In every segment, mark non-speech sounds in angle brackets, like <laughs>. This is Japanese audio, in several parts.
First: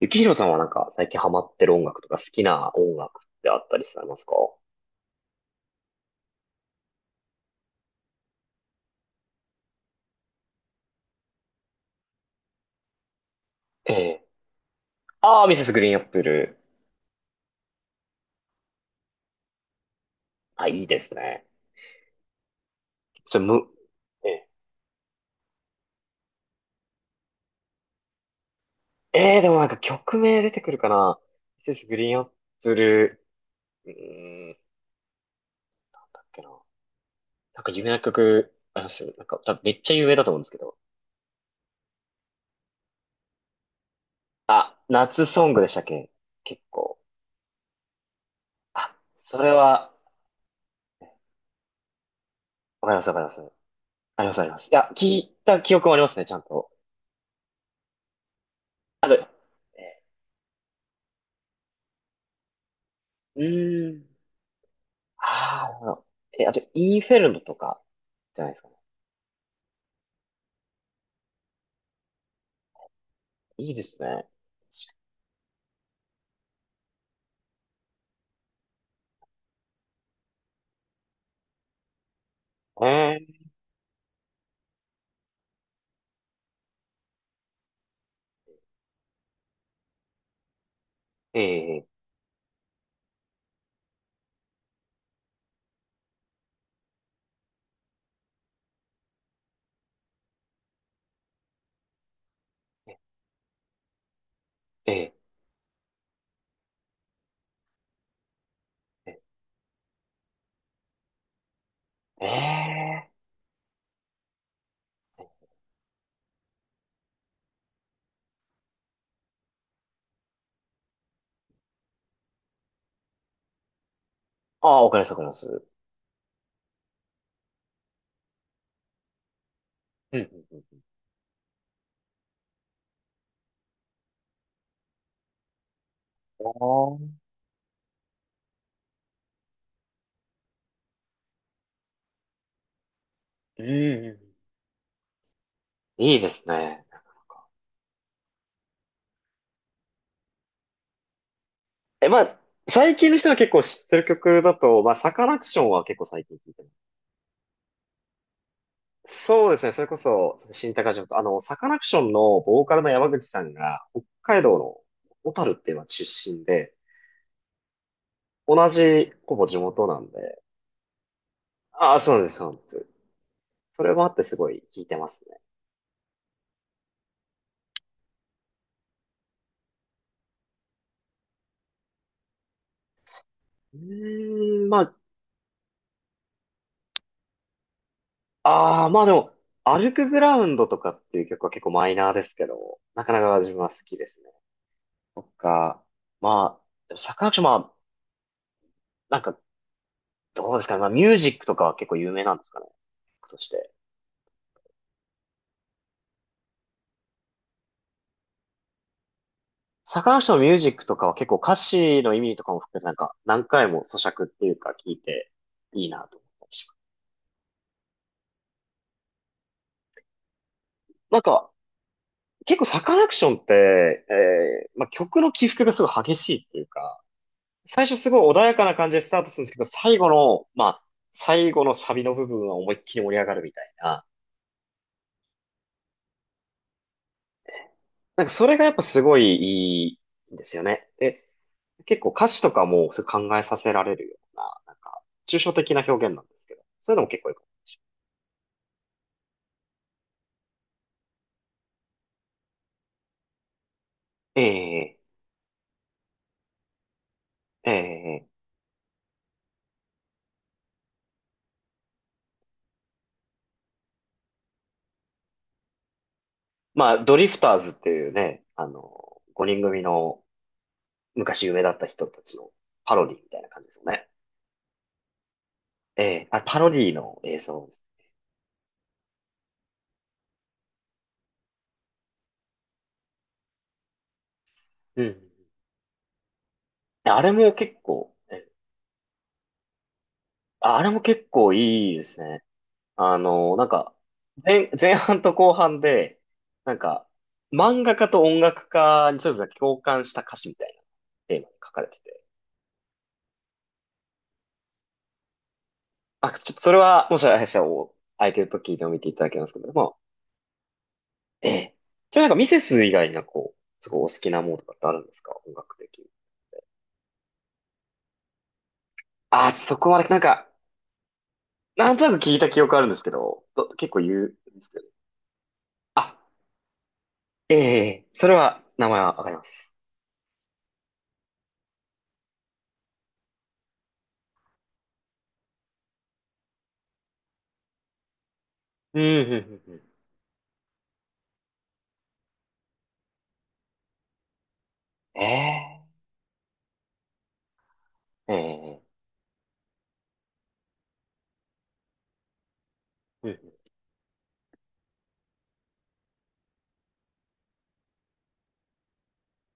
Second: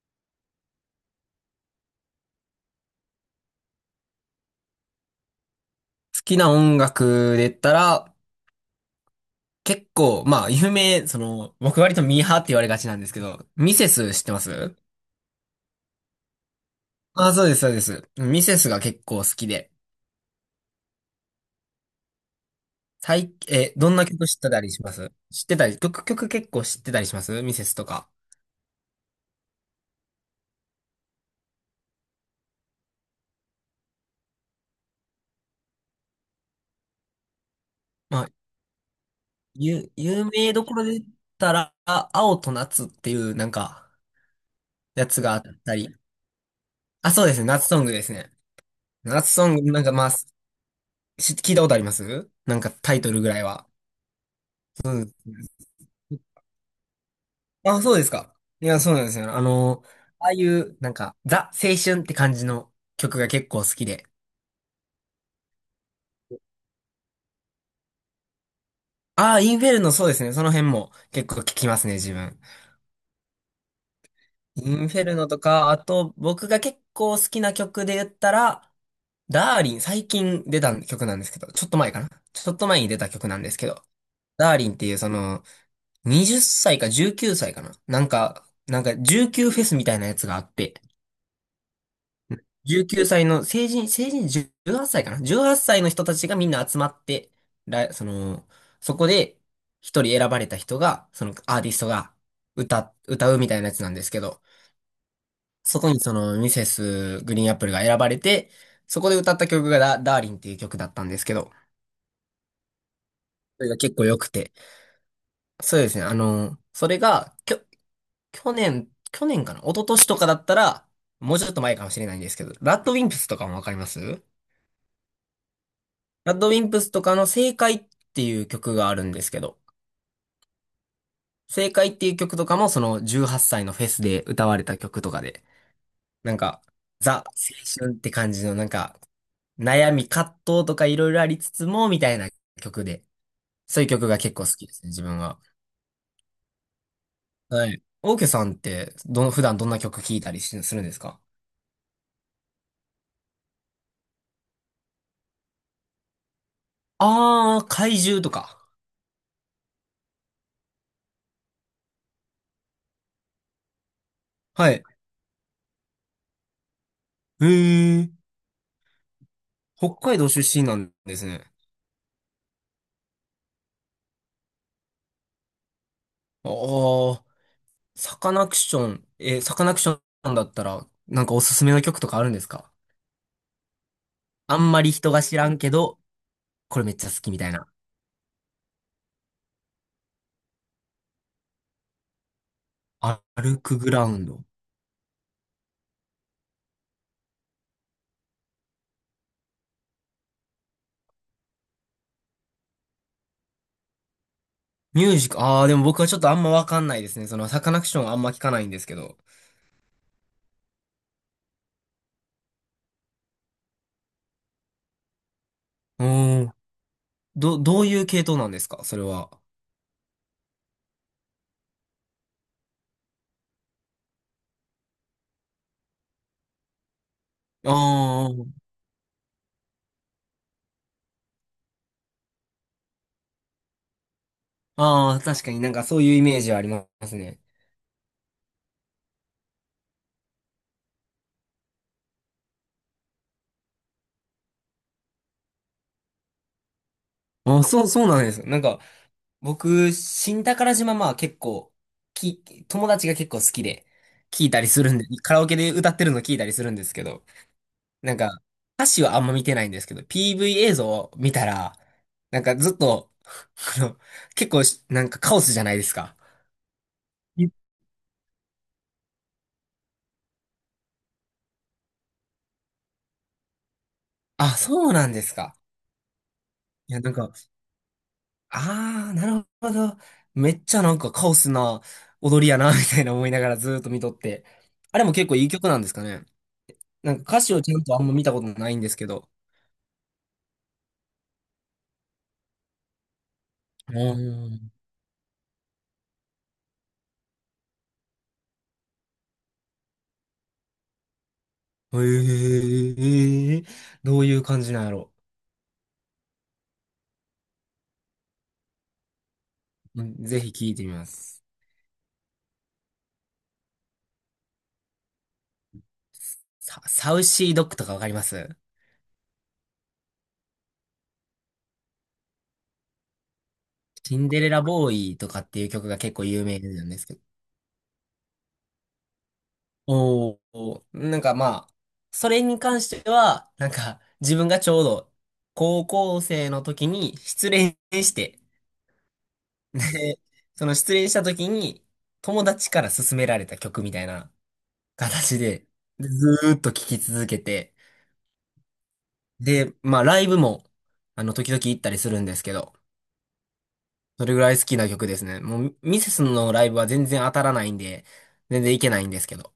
ゆきひろさんは最近ハマってる音楽とか好きな音楽ってあったりされますか？好きな音楽で言ったら、結構、まあ、その、僕割とミーハーって言われがちなんですけど、ミセえス知え。ってます？ああ、ミセスグリーンアップル。あ、そうです、そうです。ミセスが結構好きで。あ、いいですね。ちょ、む、どんな曲え知っえ、てたりします知ってたり、曲結構知ってたりしますミセスとか？ええ、でも曲名出てくるかな。ミセスグリーンアップル。なんだっけな。なんか有名なまあ、曲、あります？なんか多分めっちゃ有名だ有と思うんです名けどこど。ろで言ったら、青と夏っていう、なんか、やつ夏があっソングでしたたっり。け？結構。あ、そうですね、夏ソングですね。あ、夏そソれング、なんかは、まあ、聞いたことありますなんかわかタりイます、トわかルりぐまらす。いは。あります、あります。いや、聞いた記憶もありますね、ちゃんと。あ、そうですか。いや、そうなんであすと、よ。あえの、え、ああいう、なんか、ザ・青春って感じの曲がう結構好きーで。ん。ああ、なるほど。え、あと、イーフェルムとか、じゃないですかね。ああ、インフェルノ、そうですね。その辺も結構聞きますね、自分。いいですね。インフェルノとか、あと、僕が結構好きな曲で言ったら、ダーリン、最近出た曲なんですけど、ちょっと前かな。ちょっと前えに出た曲なんでえ、すけど、ダーリンっていうその、20歳か19歳かな。なんか19フェスみたいなやつがあって、ええ、19歳の成人18歳かな ?18 歳の人たちがみんな集まって、その、そこで一人選ばれた人が、そのアーティストが歌うみたいなやつなんですけど、ええ、そこにそのミセスグリーンアップルが選ばれて、そこでえ歌った曲がダーリンっていう曲だったんですけど、ー、えー。それが結構良くて。そうですね、あの、それが、去年かな、一昨年とかだったら、もうちょっと前かもしれないんですけど、ラッドウィンプスとかもわかります？ああ、わかります、わかります。ラッドウィンプスとかの正解っていう曲があるんですけど、うん、うん、うん。正解っていう曲とかもその18歳のフェスで歌われた曲とかで、なんあか、ー。ザ・青春って感じのなんか、悩み、葛藤とかいろいろありつつも、みたいな曲で、うん、そういう曲がう結構好きですね、自分は。ん。いいですね。なかなか。はい。オーケーさんって、普段どんな曲聴いたりするんですか？え、まあ、最近の人が結構知ってる曲だと、まあ、サカナクションは結構最近聞いてます。あー、怪獣とか。そうですね、それこそ、新高島と、あの、サカナクションのボーカルの山口さんが、北海道はのい。小樽っていう町出身で、へー、同じ、ほぼ地元北なん海道で、出身なんですね。ああ、そうです、そうです。それもあってすごい効いてますね。あー、サカナクションだったら、なんかおすすめの曲とかあるんですか？うあーん、んまりま人が知らんけど、これめっちゃ好きみたいな。ああ、まあでも、歩くグラウンドとかっていう曲は結構マイナーですけど、なかなあか自歩分は好くグきラでウすンね。ド。とか、まあ、でもサカナクション、まあ、なんか、どうですかね。まあ、ミュージックとかは結構有名なんですかね。曲として。ミュージック、ああ、でも僕はちょっとあんまわかんないですね。その、サカナクションあんま聞かないんですけど。サカナクションのミュージックとかは結構歌詞の意味とかも含めてなんか、何回も咀嚼っていうか聞いていいうなと思っーたりん。します。どういう系統なんですかそれは？なんか、結構サカナクションって、曲の起伏がすごい激しいっていうか、最初すごい穏やあかな感じでスタートするんですけど、最後の、まあ、最後のサビの部分は思いっきり盛り上がるみたいな。あ、ああ、確かになんかそういうイメージはありますね。なんかそれがやっぱすごいいいんですよね。で、結構歌詞とかもそう考えさせられるような、なんか、抽象的な表現なんですけど、そういうのも結構いいかも。ああ、そうなんです。なんか、僕、新宝島まあ結構、友達が結構好きで、聞いたりするえんえ、で、カラオケで歌ってるの聞いたりするんですけど、なんええ、か、歌詞はあんま見てないんですけど、PV 映像を見たら、なんかずっと、<laughs> あの、結構し、なんかカオスじゃないですか。まあ、ドリフいターズっていうね、あの、5人組の昔夢だった人たちのパロディみたいな感じですよね。あ、そうなんですか。ええ、あれパロディいや、なんのか、映像です。あー、なるほど。めっちゃなんかカオスな踊りやな、<laughs> みたいな思いながらずーっと見とって。あうれも結ん。構いい曲なんですかね。なあんかれ歌も詞をち結ゃんとあん構、ま見たことないんですけど、あ、あれも結構いいですね。あの、なんか、ああ、前半と後半で、なんか、漫画家と音楽家にそれぞれ共感した歌詞みたいなテーマに書かれてて。へえ、どういう感じなんやろ。あ、ちょっとそれは、もしあれしたら、お空いてる時でも見ていただけますけども、うんぜひ聞いてみます。ええ。じゃあなんかミセス以外になんかこう、すごいお好きなものとかってあるんですか、音楽的に。サウシードッグとかわかります？あ、そこはなんか、なんとなく聞いた記憶あるんですけど、ど結構言うシンんデレでラすけど。ボーイとかっていう曲が結あ、構有名なんですけど。ええ、それは、名前はわかります。おお、なんかまあ、それに関しては、なんか自分がちょうど高校生の時に失恋して、うん、うん、うん、うん。で、その失恋した時に友達から勧められた曲みたいな形で、ええ、ずーっと聴き続けて、ええ、で、まあライブも、あの、時々行ったりするんですけど、うん。それぐらい好きな曲ですね。もう、ミセスのライブは全然当たらないんで、全然行けないんですけど、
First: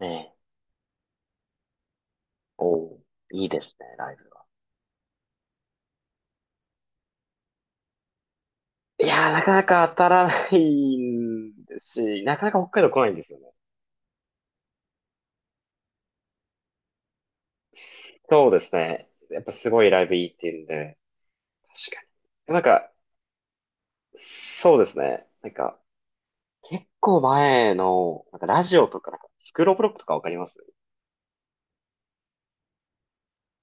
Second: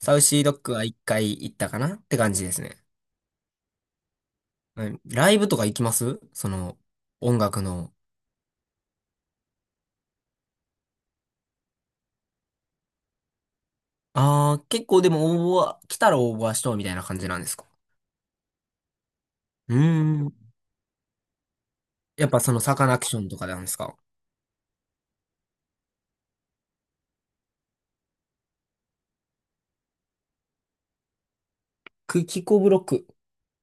えウえ、シードッグは一回行ったかなって感じですね。おー、いいですね、ライブは。はい、ライブとか行きますその、音楽の？いやー、なかなか当たらないんですし、なかなか北海道来ないんですよね。ああ、結構でも応募は、来たら応募はしとうみたいな感じなんですか？そうですね。やっぱすうーごいライブいいっん。て言うんで、確かやっぱそに。のサカナクションとかなんですか？そうですね。なんか、結構前の、なんかラジオとか、なんか、スクールオブロックとかわかります？クキコブロック。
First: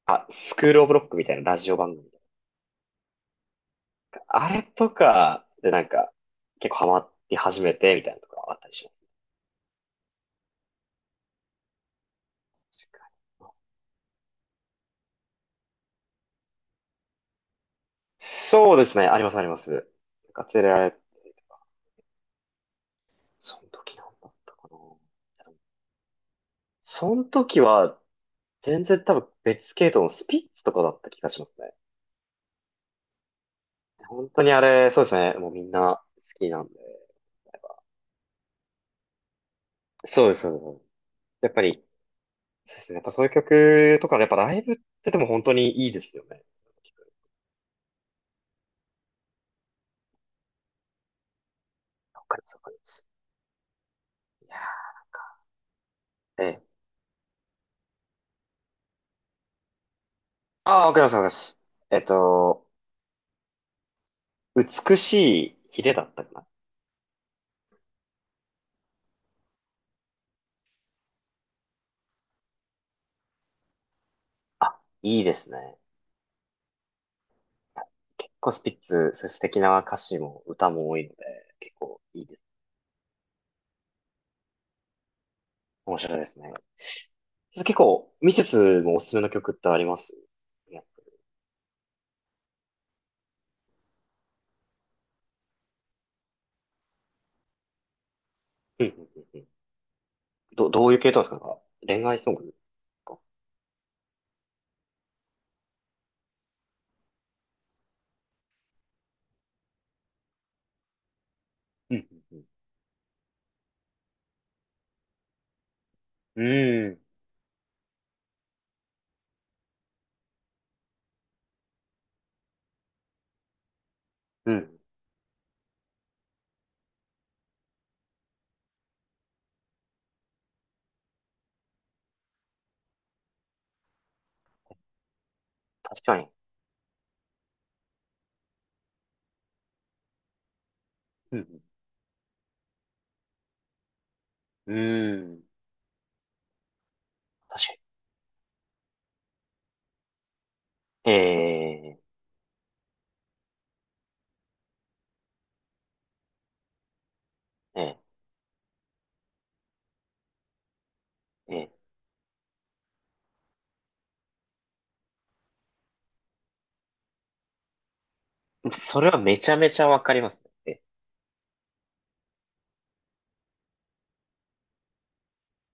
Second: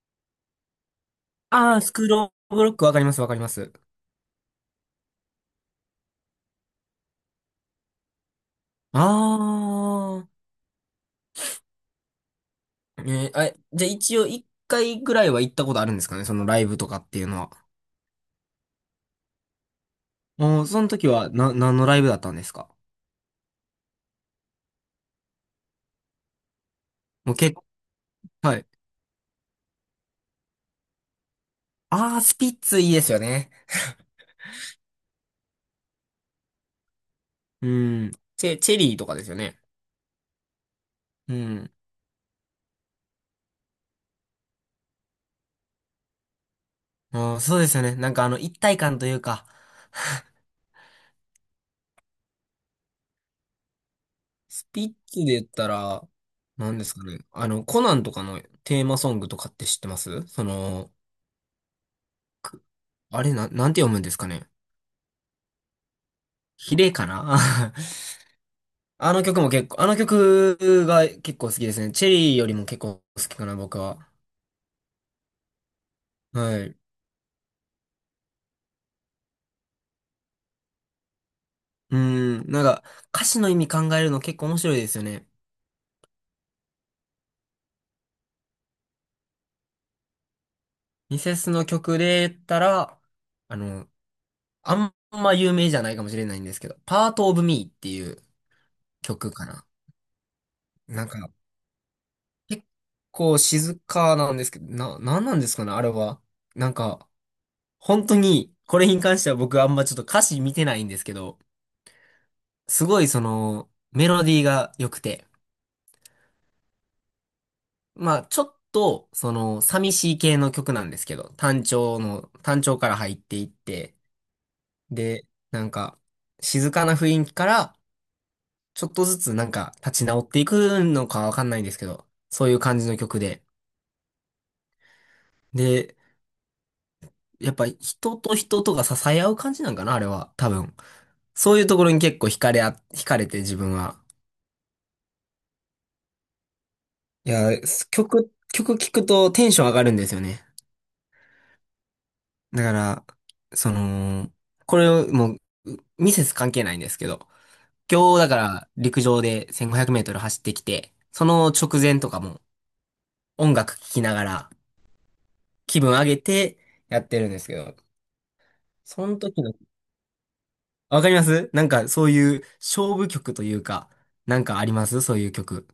あ、スクールオブロックみたいなラジあオあ、ス番組クとローブロックわかります、わかります。か。あれとかでなんか、結構ハマり始めてみたいなとかあったりしまああ。す。あ、じゃあ一応一回ぐらいは行ったことあるんですかねそのライブとかっていうのは？そうですね。あります、あります。なんか連もう、れそらのれて時は、とか、何のライブだったんですか？その時なんだったかな。そのもう結時構、は、はい。全然多分別系統のスピッツとかだった気がしますね。ああ、スピッツいいですよね。本当にあれ、そうですね。もうみんな好きなんで。うん。チェリーとかですよね。そうです、そうです。そうです、うやっぱん。り、そうですね。やっぱそういう曲とか、やっぱライブってでも本当にいいですよね。ああ、そうですよね。なんかあの、一体感というか、わかります、わかります。いやー、なんスピッツでか、言ったら、ええ。何ですかね。あの、コナンとかのテーマソングとかって知ってます？そああ、の、わかります、わかります。えっくと、あれ、なんて読むんですかね？美しいヒレだったかな。ヒレかな？ <laughs> あの曲も結構、あの曲が結構好きですね。チェリーよりも結構好きかな、僕は。あ、いいですね。はい。結構スピッツ、そういう素敵な歌詞も歌も多いので、結う構いいでん、す。なんか歌詞の意味考えるの結構面白いですよね。面白いですね。結構、ミセスもおすすめの曲ってあります？いや、ミセスの曲で言ったら、あの、あんま有名じゃないかもしれないんですけど、パートオブミーっていううん、うん、うん、曲うかん。な。ど、どういうなん系統ですか、か？なんか恋愛ソング結か。構静かなんですけど、なんなんですかね、あれは？なんか、本当に、これに関しては僕あんまちょっと歌詞見てないんですけど、うん、うん、すごいその、メロディーが良くて、うん。うまあ、ちょっと、その、寂しい系の曲なんですけど、単調から入っていって、ん。うん。で、なんか、静かな雰囲気から、ちょっとずつなんか、立ち直っていくのかわかんないんですけど、そういう感じの曲で。で、確かに。やっぱ人と人とが支え合う感じなんかな、あれは、多分。うそうん、いうところに結構惹かれて自分は。うん。うん。いや、確か曲聴くとテンション上がるんですよね。に。えだから、その、これをもう、ミセス関係ないんですけど、ー、え今日だから陸上で1500メートル走ってきて、そのー、え直前とかも音楽聴きながら気分上げてやってるんですけど、ー。そそれはのめ時ちの、ゃめちゃわかりますね。え、わかります？なんかそういう勝負曲というか、なんかありますそういう曲？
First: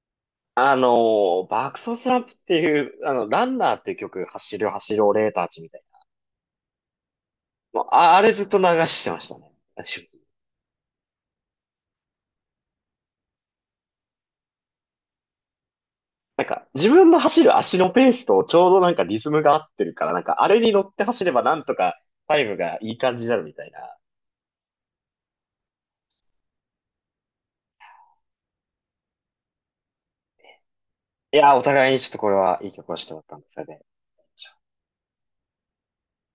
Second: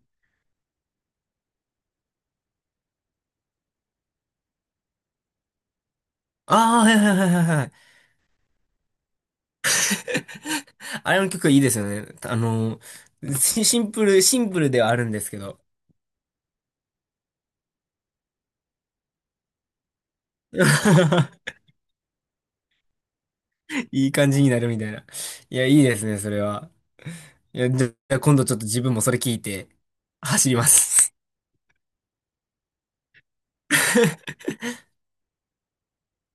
あの爆走スランプっていう、あの、ランナーっていう曲、走る走るオレーターチみたいな。ああ、はいはいはいはいはい。もう、あ、あれずっと流してましたね。私もあれの曲いいですよね。あの、シンプルではあるんですけど。なんか、自分の走る足のペースとちょうどなんかリズムが合ってるから、なんか、あれに乗って走れば <laughs> なんとかタイムがいい感じになるみたいな。いい感じになるみたいな。いや、いいですね、それは。いや、じゃあ、今度ちょっと自分もそれ聞いて、走ります。いやー、お互いにちょっとこれはいい曲をしてもらったんで、それで。